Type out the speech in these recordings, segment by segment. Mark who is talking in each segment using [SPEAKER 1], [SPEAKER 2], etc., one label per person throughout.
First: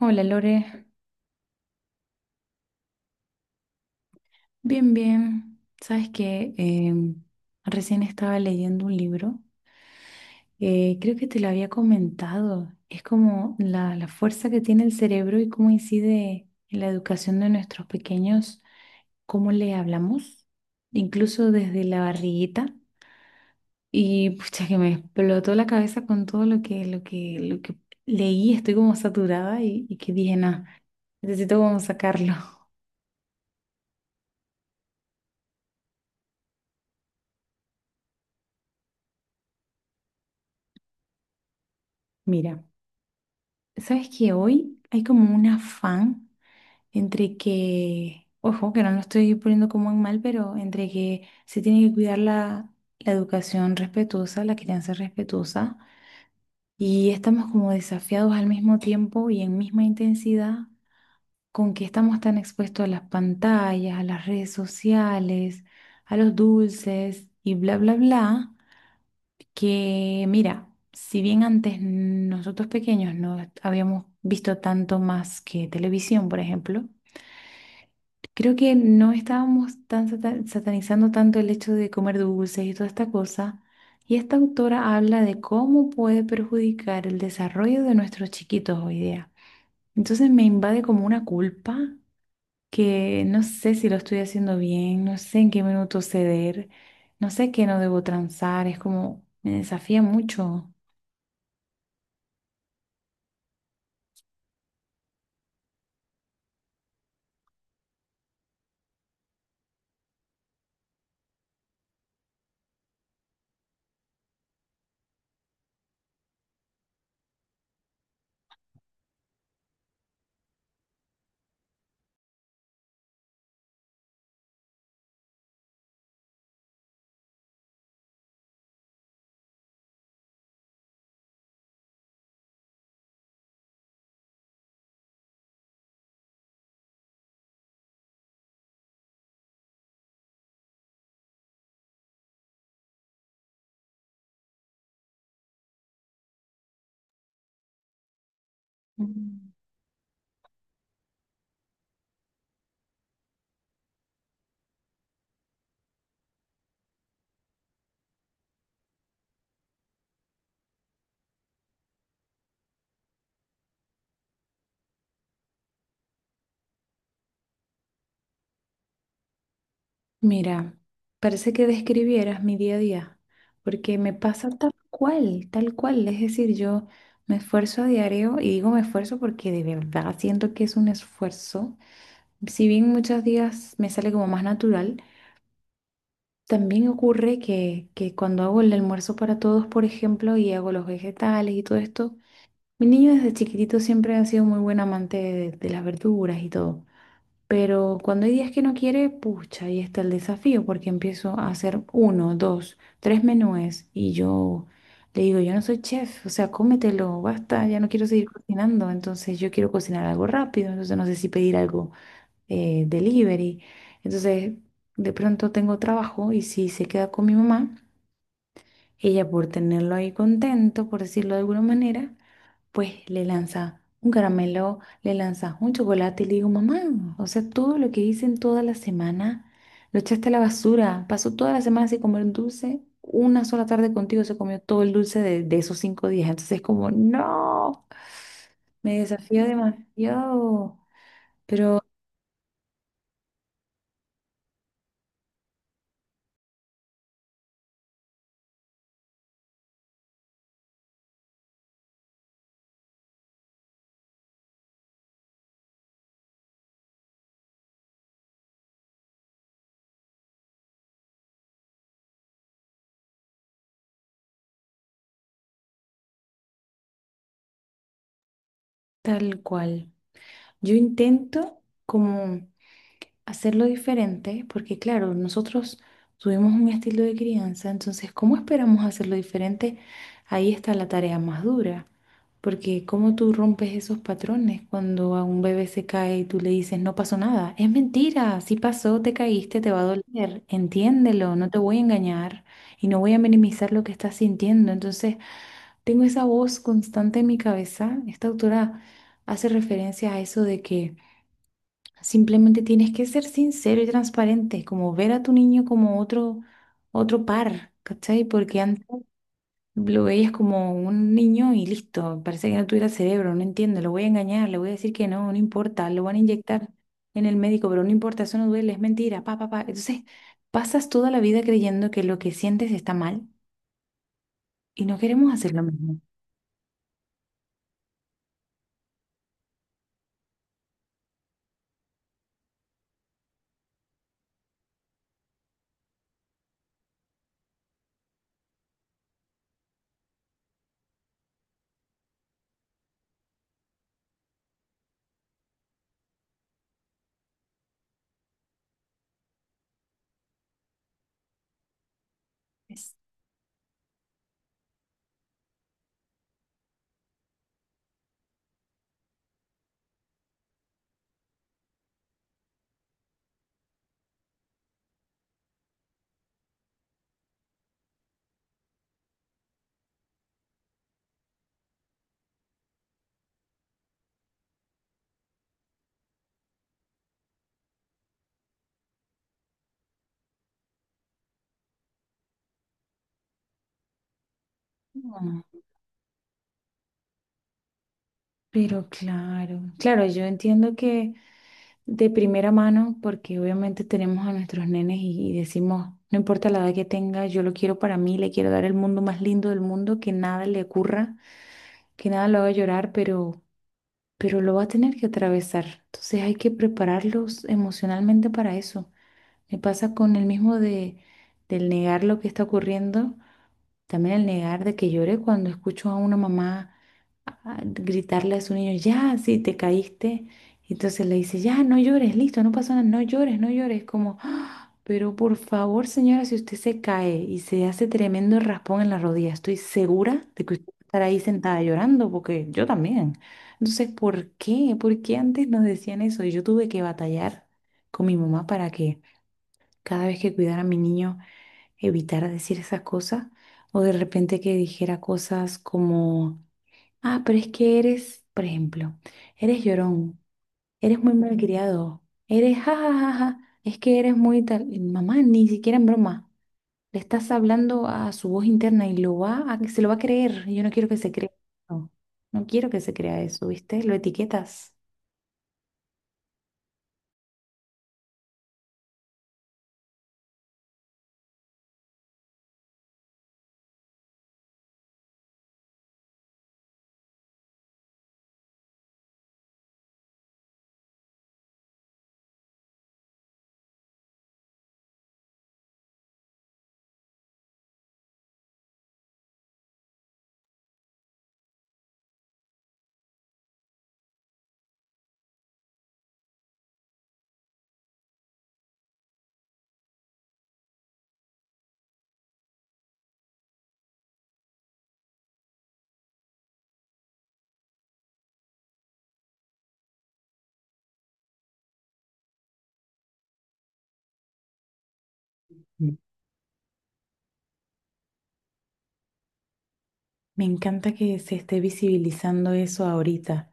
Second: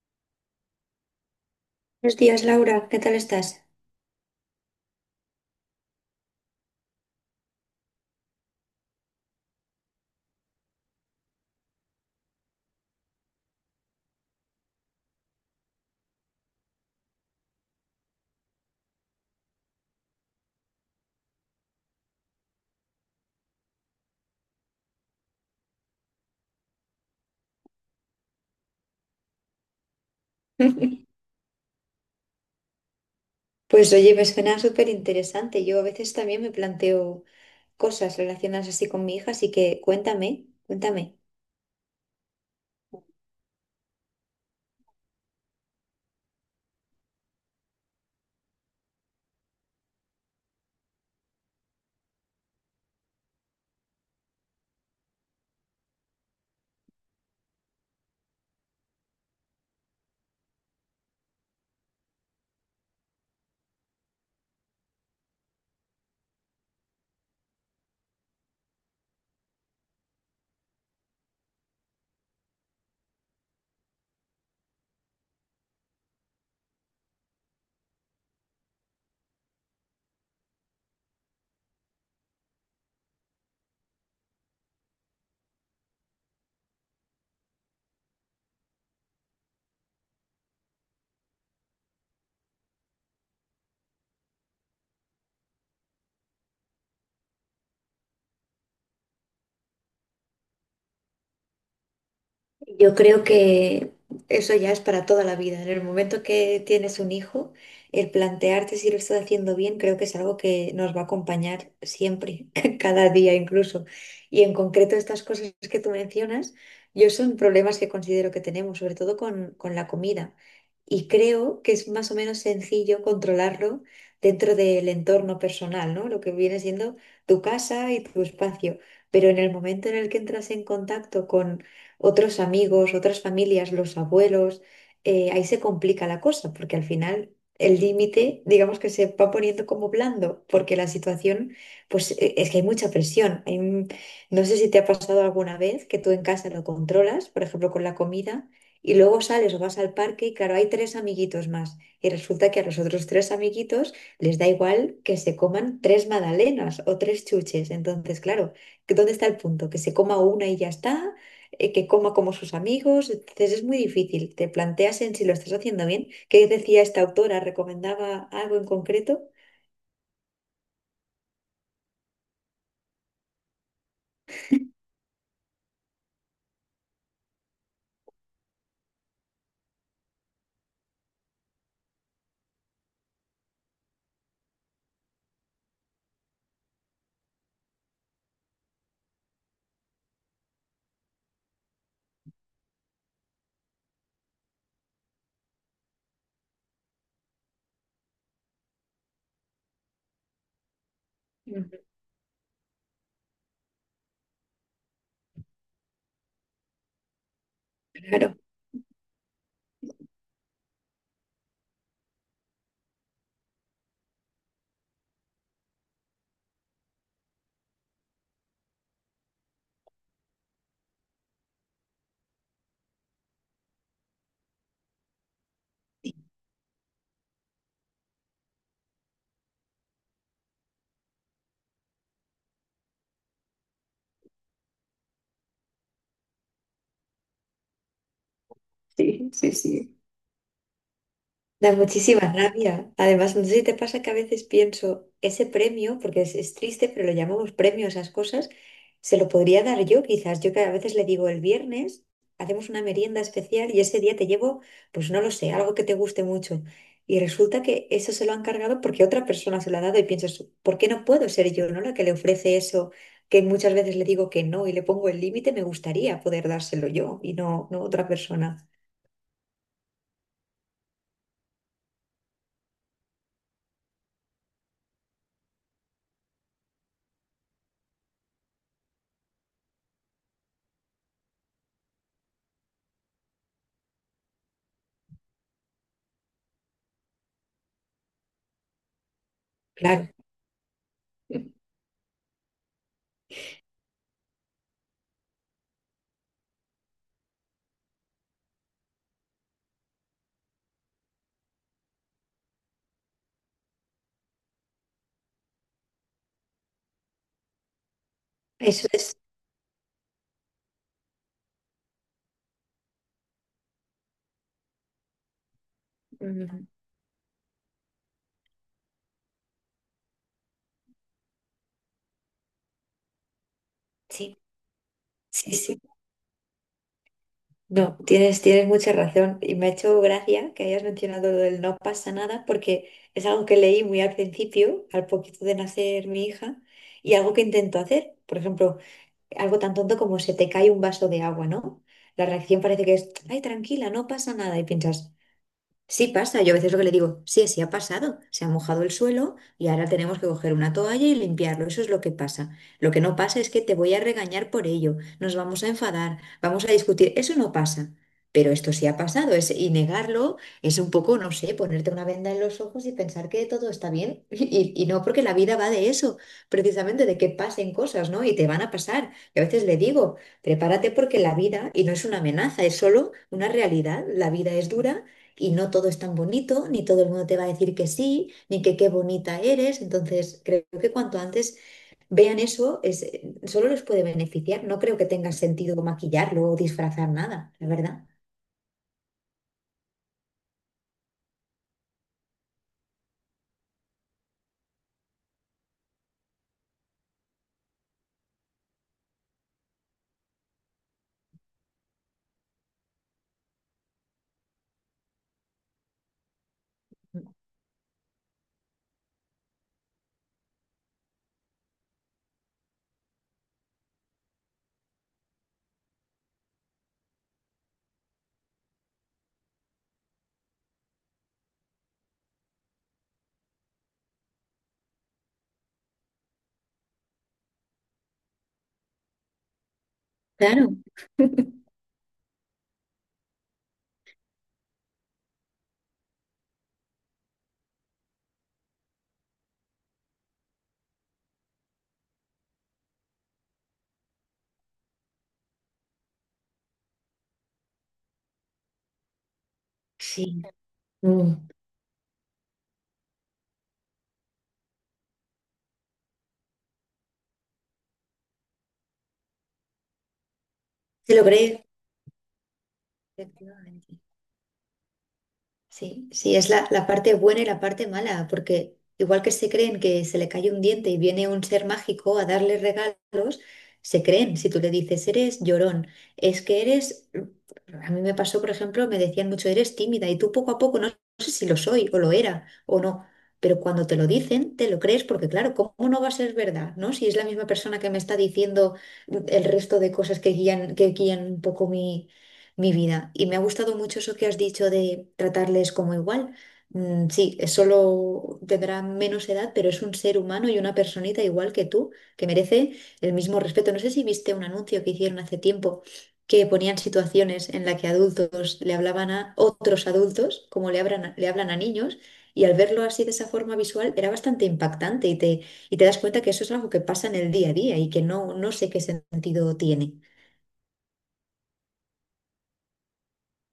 [SPEAKER 1] Hola Lore,
[SPEAKER 2] Buenos días, Laura, ¿qué tal estás?
[SPEAKER 1] bien, bien. Sabes que recién estaba leyendo un libro. Creo que te lo había comentado, es como la fuerza que tiene el cerebro y cómo incide en la educación de nuestros pequeños, cómo le hablamos, incluso desde la barriguita. Y pucha, que me explotó la cabeza con todo lo que leí. Estoy como saturada y que dije, nada, necesito como sacarlo.
[SPEAKER 2] Pues oye, me suena súper interesante. Yo a veces también me planteo cosas relacionadas así con mi hija, así que cuéntame, cuéntame.
[SPEAKER 1] Mira. Sabes que hoy hay como un afán entre que, ojo, que no lo estoy poniendo como en mal, pero entre que se tiene que cuidar la, la educación respetuosa, la crianza respetuosa, y estamos como desafiados al mismo tiempo y en misma intensidad con que estamos tan expuestos a las pantallas, a las redes sociales, a los dulces y bla, bla, bla, que mira, si bien antes nosotros pequeños no habíamos visto tanto más que televisión, por ejemplo, creo que no estábamos tan satanizando tanto el hecho de comer dulces y toda esta cosa. Y esta autora habla de cómo puede perjudicar el desarrollo de nuestros chiquitos hoy día. Entonces me invade como una culpa que no sé si lo estoy haciendo bien, no sé en qué minuto ceder, no sé qué no debo transar, es como me desafía mucho.
[SPEAKER 2] Yo creo que eso ya es para toda la vida. En el momento que tienes un hijo, el plantearte si lo estás haciendo bien, creo que es algo que nos va a acompañar siempre, cada día incluso. Y en concreto estas cosas que tú mencionas, yo son problemas que considero que tenemos, sobre todo con la comida. Y creo que es más o menos sencillo controlarlo dentro del entorno personal, ¿no? Lo que viene siendo tu casa y tu espacio. Pero en el momento en el que entras en contacto otros amigos, otras familias, los abuelos, ahí se complica la cosa, porque al final el límite, digamos que se va poniendo como blando, porque la situación, pues es que hay mucha presión. No sé si te ha pasado alguna vez que tú en casa lo controlas, por ejemplo, con la comida. Y luego
[SPEAKER 1] Mm.
[SPEAKER 2] sales o vas al parque y claro, hay tres amiguitos más. Y resulta que a los otros tres amiguitos les da igual que se coman tres magdalenas o tres chuches. Entonces, claro, ¿que ¿dónde está el punto? ¿Que se coma una y ya está? Que coma como sus amigos. Entonces es muy difícil. Te planteas en si lo estás haciendo bien. ¿Qué decía esta autora? ¿Recomendaba algo en concreto?
[SPEAKER 1] Mira, parece que describieras mi día a día, porque me pasa tal cual, tal cual. Es decir, yo me esfuerzo a diario y digo me esfuerzo porque de verdad siento que es un esfuerzo. Si bien muchos días me sale como más natural, también ocurre que cuando hago el almuerzo para todos, por ejemplo, y hago los vegetales y todo esto, mi niño desde chiquitito siempre ha sido muy buen amante de las verduras y todo. Pero cuando hay días que no quiere, pucha, ahí está el desafío, porque empiezo a
[SPEAKER 2] Ujú.
[SPEAKER 1] hacer uno, dos, tres menúes y yo le digo, yo no soy chef, o sea, cómetelo, basta, ya no quiero seguir
[SPEAKER 2] Claro,
[SPEAKER 1] cocinando, entonces yo quiero cocinar algo rápido, entonces no sé si pedir algo delivery. Entonces, de pronto tengo trabajo y si se queda con mi mamá. Ella, por tenerlo ahí contento, por decirlo de alguna manera, pues le lanza un caramelo, le lanza un chocolate y le digo, mamá, o sea, todo lo que hice en toda la semana lo echaste a la basura. Pasó toda la semana sin comer dulce. Una sola tarde contigo se comió todo el dulce de esos cinco días. Entonces es como, no, me
[SPEAKER 2] sí,
[SPEAKER 1] desafió
[SPEAKER 2] sí, sí.
[SPEAKER 1] demasiado,
[SPEAKER 2] Da
[SPEAKER 1] pero
[SPEAKER 2] muchísima rabia. Además, no sé si te pasa que a veces pienso, ese premio, porque es triste, pero lo llamamos premio a esas cosas, se lo podría dar yo quizás. Yo que a veces le digo, el viernes hacemos una merienda especial y ese día te llevo, pues no lo sé, algo que te guste mucho. Y resulta que eso se lo han cargado porque otra persona se lo ha dado y pienso, ¿por qué no puedo ser yo, no? La que le ofrece eso, que muchas veces le digo que no y le pongo el límite, me gustaría poder dárselo yo y no, no otra persona.
[SPEAKER 1] tal cual. Yo intento como hacerlo diferente, porque claro, nosotros tuvimos un estilo de crianza, entonces, ¿cómo esperamos hacerlo diferente? Ahí está la tarea más dura, porque ¿cómo tú rompes esos patrones cuando a un bebé se cae y tú le dices, no pasó nada? Es mentira, si pasó, te caíste, te va a
[SPEAKER 2] Claro,
[SPEAKER 1] doler, entiéndelo, no te voy a engañar y no voy a minimizar lo que estás sintiendo. Entonces, tengo esa voz constante en mi cabeza. Esta autora hace referencia a eso de que simplemente tienes que ser sincero y transparente, como ver a tu niño como otro, otro par, ¿cachai? Porque antes
[SPEAKER 2] eso es...
[SPEAKER 1] lo veías como un niño y listo, parece que no tuviera cerebro, no entiendo, lo voy a engañar, le voy a decir que no, no importa, lo van a
[SPEAKER 2] Mm.
[SPEAKER 1] inyectar en el médico, pero no importa, eso no duele, es mentira, pa, pa, pa. Entonces, pasas toda la vida creyendo que lo que sientes está mal
[SPEAKER 2] Sí,
[SPEAKER 1] y no queremos
[SPEAKER 2] sí,
[SPEAKER 1] hacer lo
[SPEAKER 2] sí.
[SPEAKER 1] mismo.
[SPEAKER 2] No, tienes mucha razón. Y me ha hecho gracia que hayas mencionado lo del no pasa nada, porque es algo que leí muy al principio, al poquito de nacer mi hija, y algo que intento hacer. Por ejemplo, algo tan tonto como se te cae un vaso de agua, ¿no? La reacción parece que es, ay, tranquila, no pasa nada. Y piensas, sí pasa, yo a veces lo que le digo, sí, sí ha pasado, se ha mojado el suelo y ahora tenemos que coger una toalla y limpiarlo, eso es lo que pasa. Lo
[SPEAKER 1] Es-
[SPEAKER 2] que no pasa es que te voy a regañar por ello, nos vamos a enfadar, vamos a discutir, eso no pasa, pero esto sí ha pasado, es, y negarlo es un poco, no sé, ponerte una venda en los ojos y pensar que todo está bien, y no porque la vida va de eso, precisamente de que pasen cosas, ¿no? Y te van a pasar. Y a veces le digo, prepárate porque la vida, y no es una amenaza, es solo una realidad, la vida es dura y no todo es tan bonito, ni todo el mundo te va a decir que sí, ni que qué bonita eres. Entonces, creo que cuanto antes vean eso, es, solo les puede beneficiar. No creo que tenga
[SPEAKER 1] no.
[SPEAKER 2] sentido maquillarlo o disfrazar nada, la verdad.
[SPEAKER 1] Pero claro, claro, yo entiendo que de primera mano, porque obviamente tenemos a nuestros nenes y decimos, no importa la edad que tenga, yo lo quiero para mí, le quiero dar el mundo más lindo del mundo, que nada le ocurra, que nada lo haga llorar, pero lo va a tener que atravesar. Entonces hay que prepararlos emocionalmente para eso. Me pasa con el mismo de, del negar lo que está ocurriendo, también el negar de que llore cuando escucho a una mamá a gritarle a su niño, ya, sí, te caíste. Y entonces le dice, ya, no llores, listo, no pasa nada, no llores, no llores. Como, "Ah, pero por favor, señora, si usted se cae y se hace tremendo raspón en la rodilla, estoy segura de que usted
[SPEAKER 2] Claro.
[SPEAKER 1] va a estar ahí sentada llorando, porque yo también. Entonces, ¿por qué? ¿Por qué antes nos decían eso? Y yo tuve que batallar con mi mamá para que cada vez que cuidara a mi niño evitara decir esas cosas. O de repente que dijera cosas como ah, pero es que eres, por ejemplo, eres llorón,
[SPEAKER 2] Sí.
[SPEAKER 1] eres muy
[SPEAKER 2] Mm.
[SPEAKER 1] malcriado, eres jajajaja, es que eres muy tal. Mamá, ni siquiera en broma. Le estás hablando a su voz interna y lo va a, se lo va a creer. Yo no quiero que se
[SPEAKER 2] ¿Se lo
[SPEAKER 1] crea.
[SPEAKER 2] cree?
[SPEAKER 1] No, no quiero que se crea eso, ¿viste? Lo
[SPEAKER 2] Efectivamente.
[SPEAKER 1] etiquetas.
[SPEAKER 2] Sí, sí, es la parte buena y la parte mala, porque igual que se creen que se le cae un diente y viene un ser mágico a darle regalos, se creen, si tú le dices, eres llorón, es que eres, a mí me pasó, por ejemplo, me decían mucho, eres tímida y tú poco a poco, no, no sé si lo soy o lo era o no, pero cuando te lo dicen, te lo crees, porque claro, ¿cómo no va a ser verdad, no? Si es la misma persona que me está diciendo el resto de cosas que guían un poco mi vida. Y me ha gustado mucho eso que has dicho de tratarles como igual. Mm, sí, es solo tendrá menos edad, pero es un ser humano y una personita igual que tú, que merece el mismo respeto. No sé si viste un anuncio que hicieron hace tiempo que ponían situaciones en la que adultos le hablaban a otros adultos, como le hablan a niños, y al verlo así de esa forma visual era bastante impactante y te
[SPEAKER 1] Mm.
[SPEAKER 2] das cuenta que eso es algo que pasa en el día a día y que no, no sé qué sentido tiene.
[SPEAKER 1] Me encanta que se esté visibilizando eso ahorita.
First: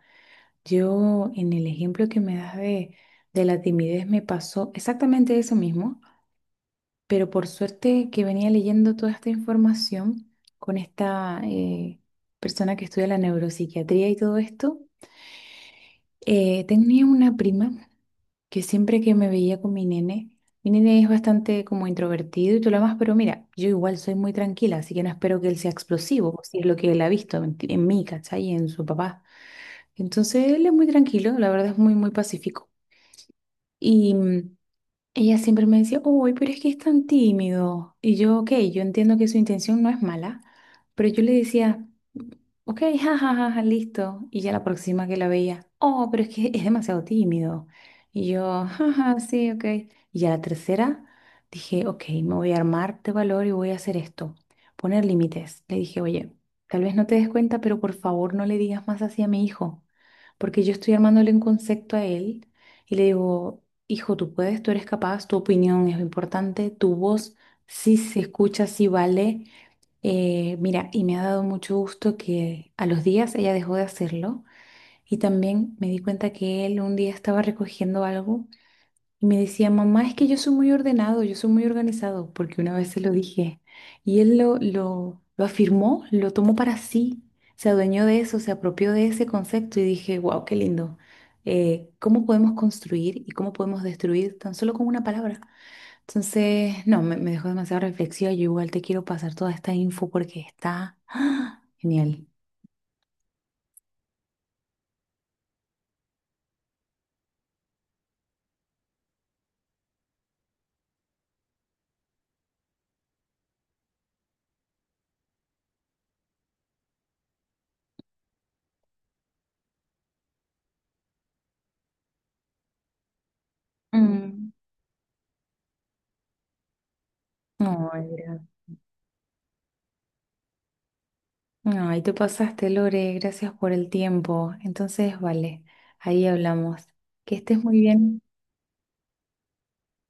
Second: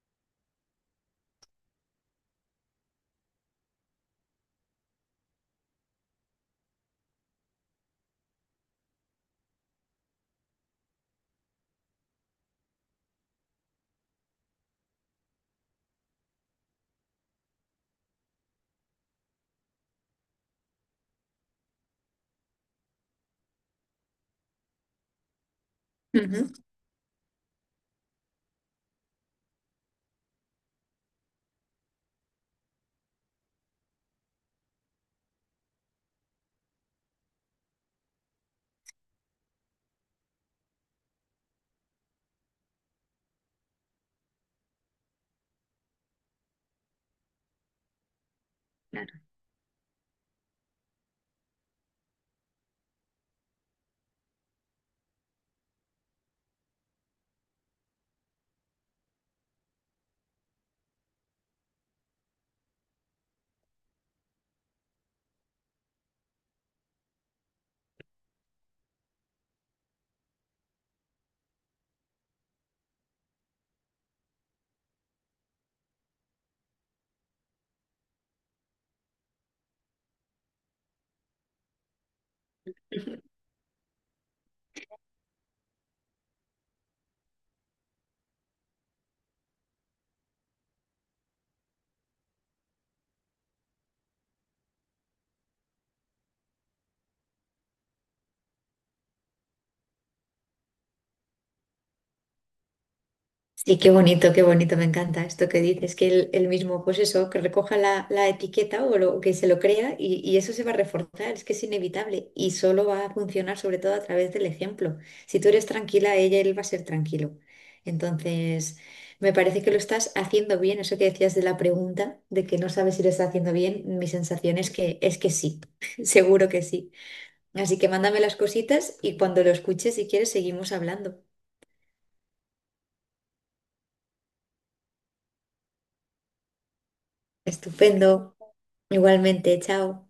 [SPEAKER 1] Yo, en el ejemplo que me das de la timidez, me pasó exactamente eso mismo. Pero por suerte que venía leyendo toda esta información con esta persona que estudia la neuropsiquiatría y todo esto. Tenía una prima que siempre que me veía con mi nene es bastante como introvertido y todo lo demás, pero mira, yo igual soy muy tranquila, así que no espero que él sea explosivo,
[SPEAKER 2] Ujú,
[SPEAKER 1] si es lo que él ha visto en, en mí, ¿cachai? Y en su papá. Entonces él es muy tranquilo, la verdad es muy, muy pacífico. y mm, Ella siempre me decía, uy, pero es que es tan tímido. Y yo, ok, yo entiendo que su intención no es mala, pero yo le decía, ok, jajaja, listo. Y ya la próxima que la veía, oh, pero es que es demasiado tímido. Y yo, jaja, sí, ok. Y ya la tercera, dije, ok, me voy a armar de valor y voy a hacer esto, poner límites. Le dije, oye, tal vez no te des cuenta, pero por favor no le digas más así a mi hijo, porque yo estoy armándole un concepto a él y le digo, hijo, tú puedes, tú eres capaz, tu opinión es importante, tu voz sí se escucha, sí vale. Mira, y me ha dado mucho gusto que a los días ella dejó de hacerlo y también me di cuenta que él un día estaba recogiendo algo y me decía, mamá, es que yo soy muy ordenado, yo soy muy organizado, porque una vez se lo
[SPEAKER 2] claro.
[SPEAKER 1] dije y él lo afirmó, lo tomó para sí, se adueñó de eso, se apropió de ese concepto y dije, wow, qué lindo. ¿Cómo podemos construir y cómo podemos destruir tan solo con una palabra? Entonces, no, me dejó demasiado reflexiva. Yo igual te quiero pasar toda esta info porque está ¡ah! Genial.
[SPEAKER 2] Sí, qué bonito, me encanta esto que dices, que él mismo, pues eso, que recoja la etiqueta o lo, que se lo crea y eso se va a reforzar, es que es inevitable y solo va a funcionar sobre todo a través del ejemplo. Si tú eres tranquila, ella, él va a ser tranquilo. Entonces, me parece que lo estás haciendo bien, eso que decías de la pregunta, de que no sabes si lo estás haciendo bien, mi
[SPEAKER 1] Mm.
[SPEAKER 2] sensación es que sí, seguro que sí. Así que
[SPEAKER 1] Ay,
[SPEAKER 2] mándame las
[SPEAKER 1] gra-
[SPEAKER 2] cositas y cuando lo escuches, si quieres, seguimos hablando.
[SPEAKER 1] Ay, te pasaste, Lore. Gracias por el tiempo. Entonces, vale, ahí hablamos. Que estés muy bien.
[SPEAKER 2] Estupendo. Igualmente, chao.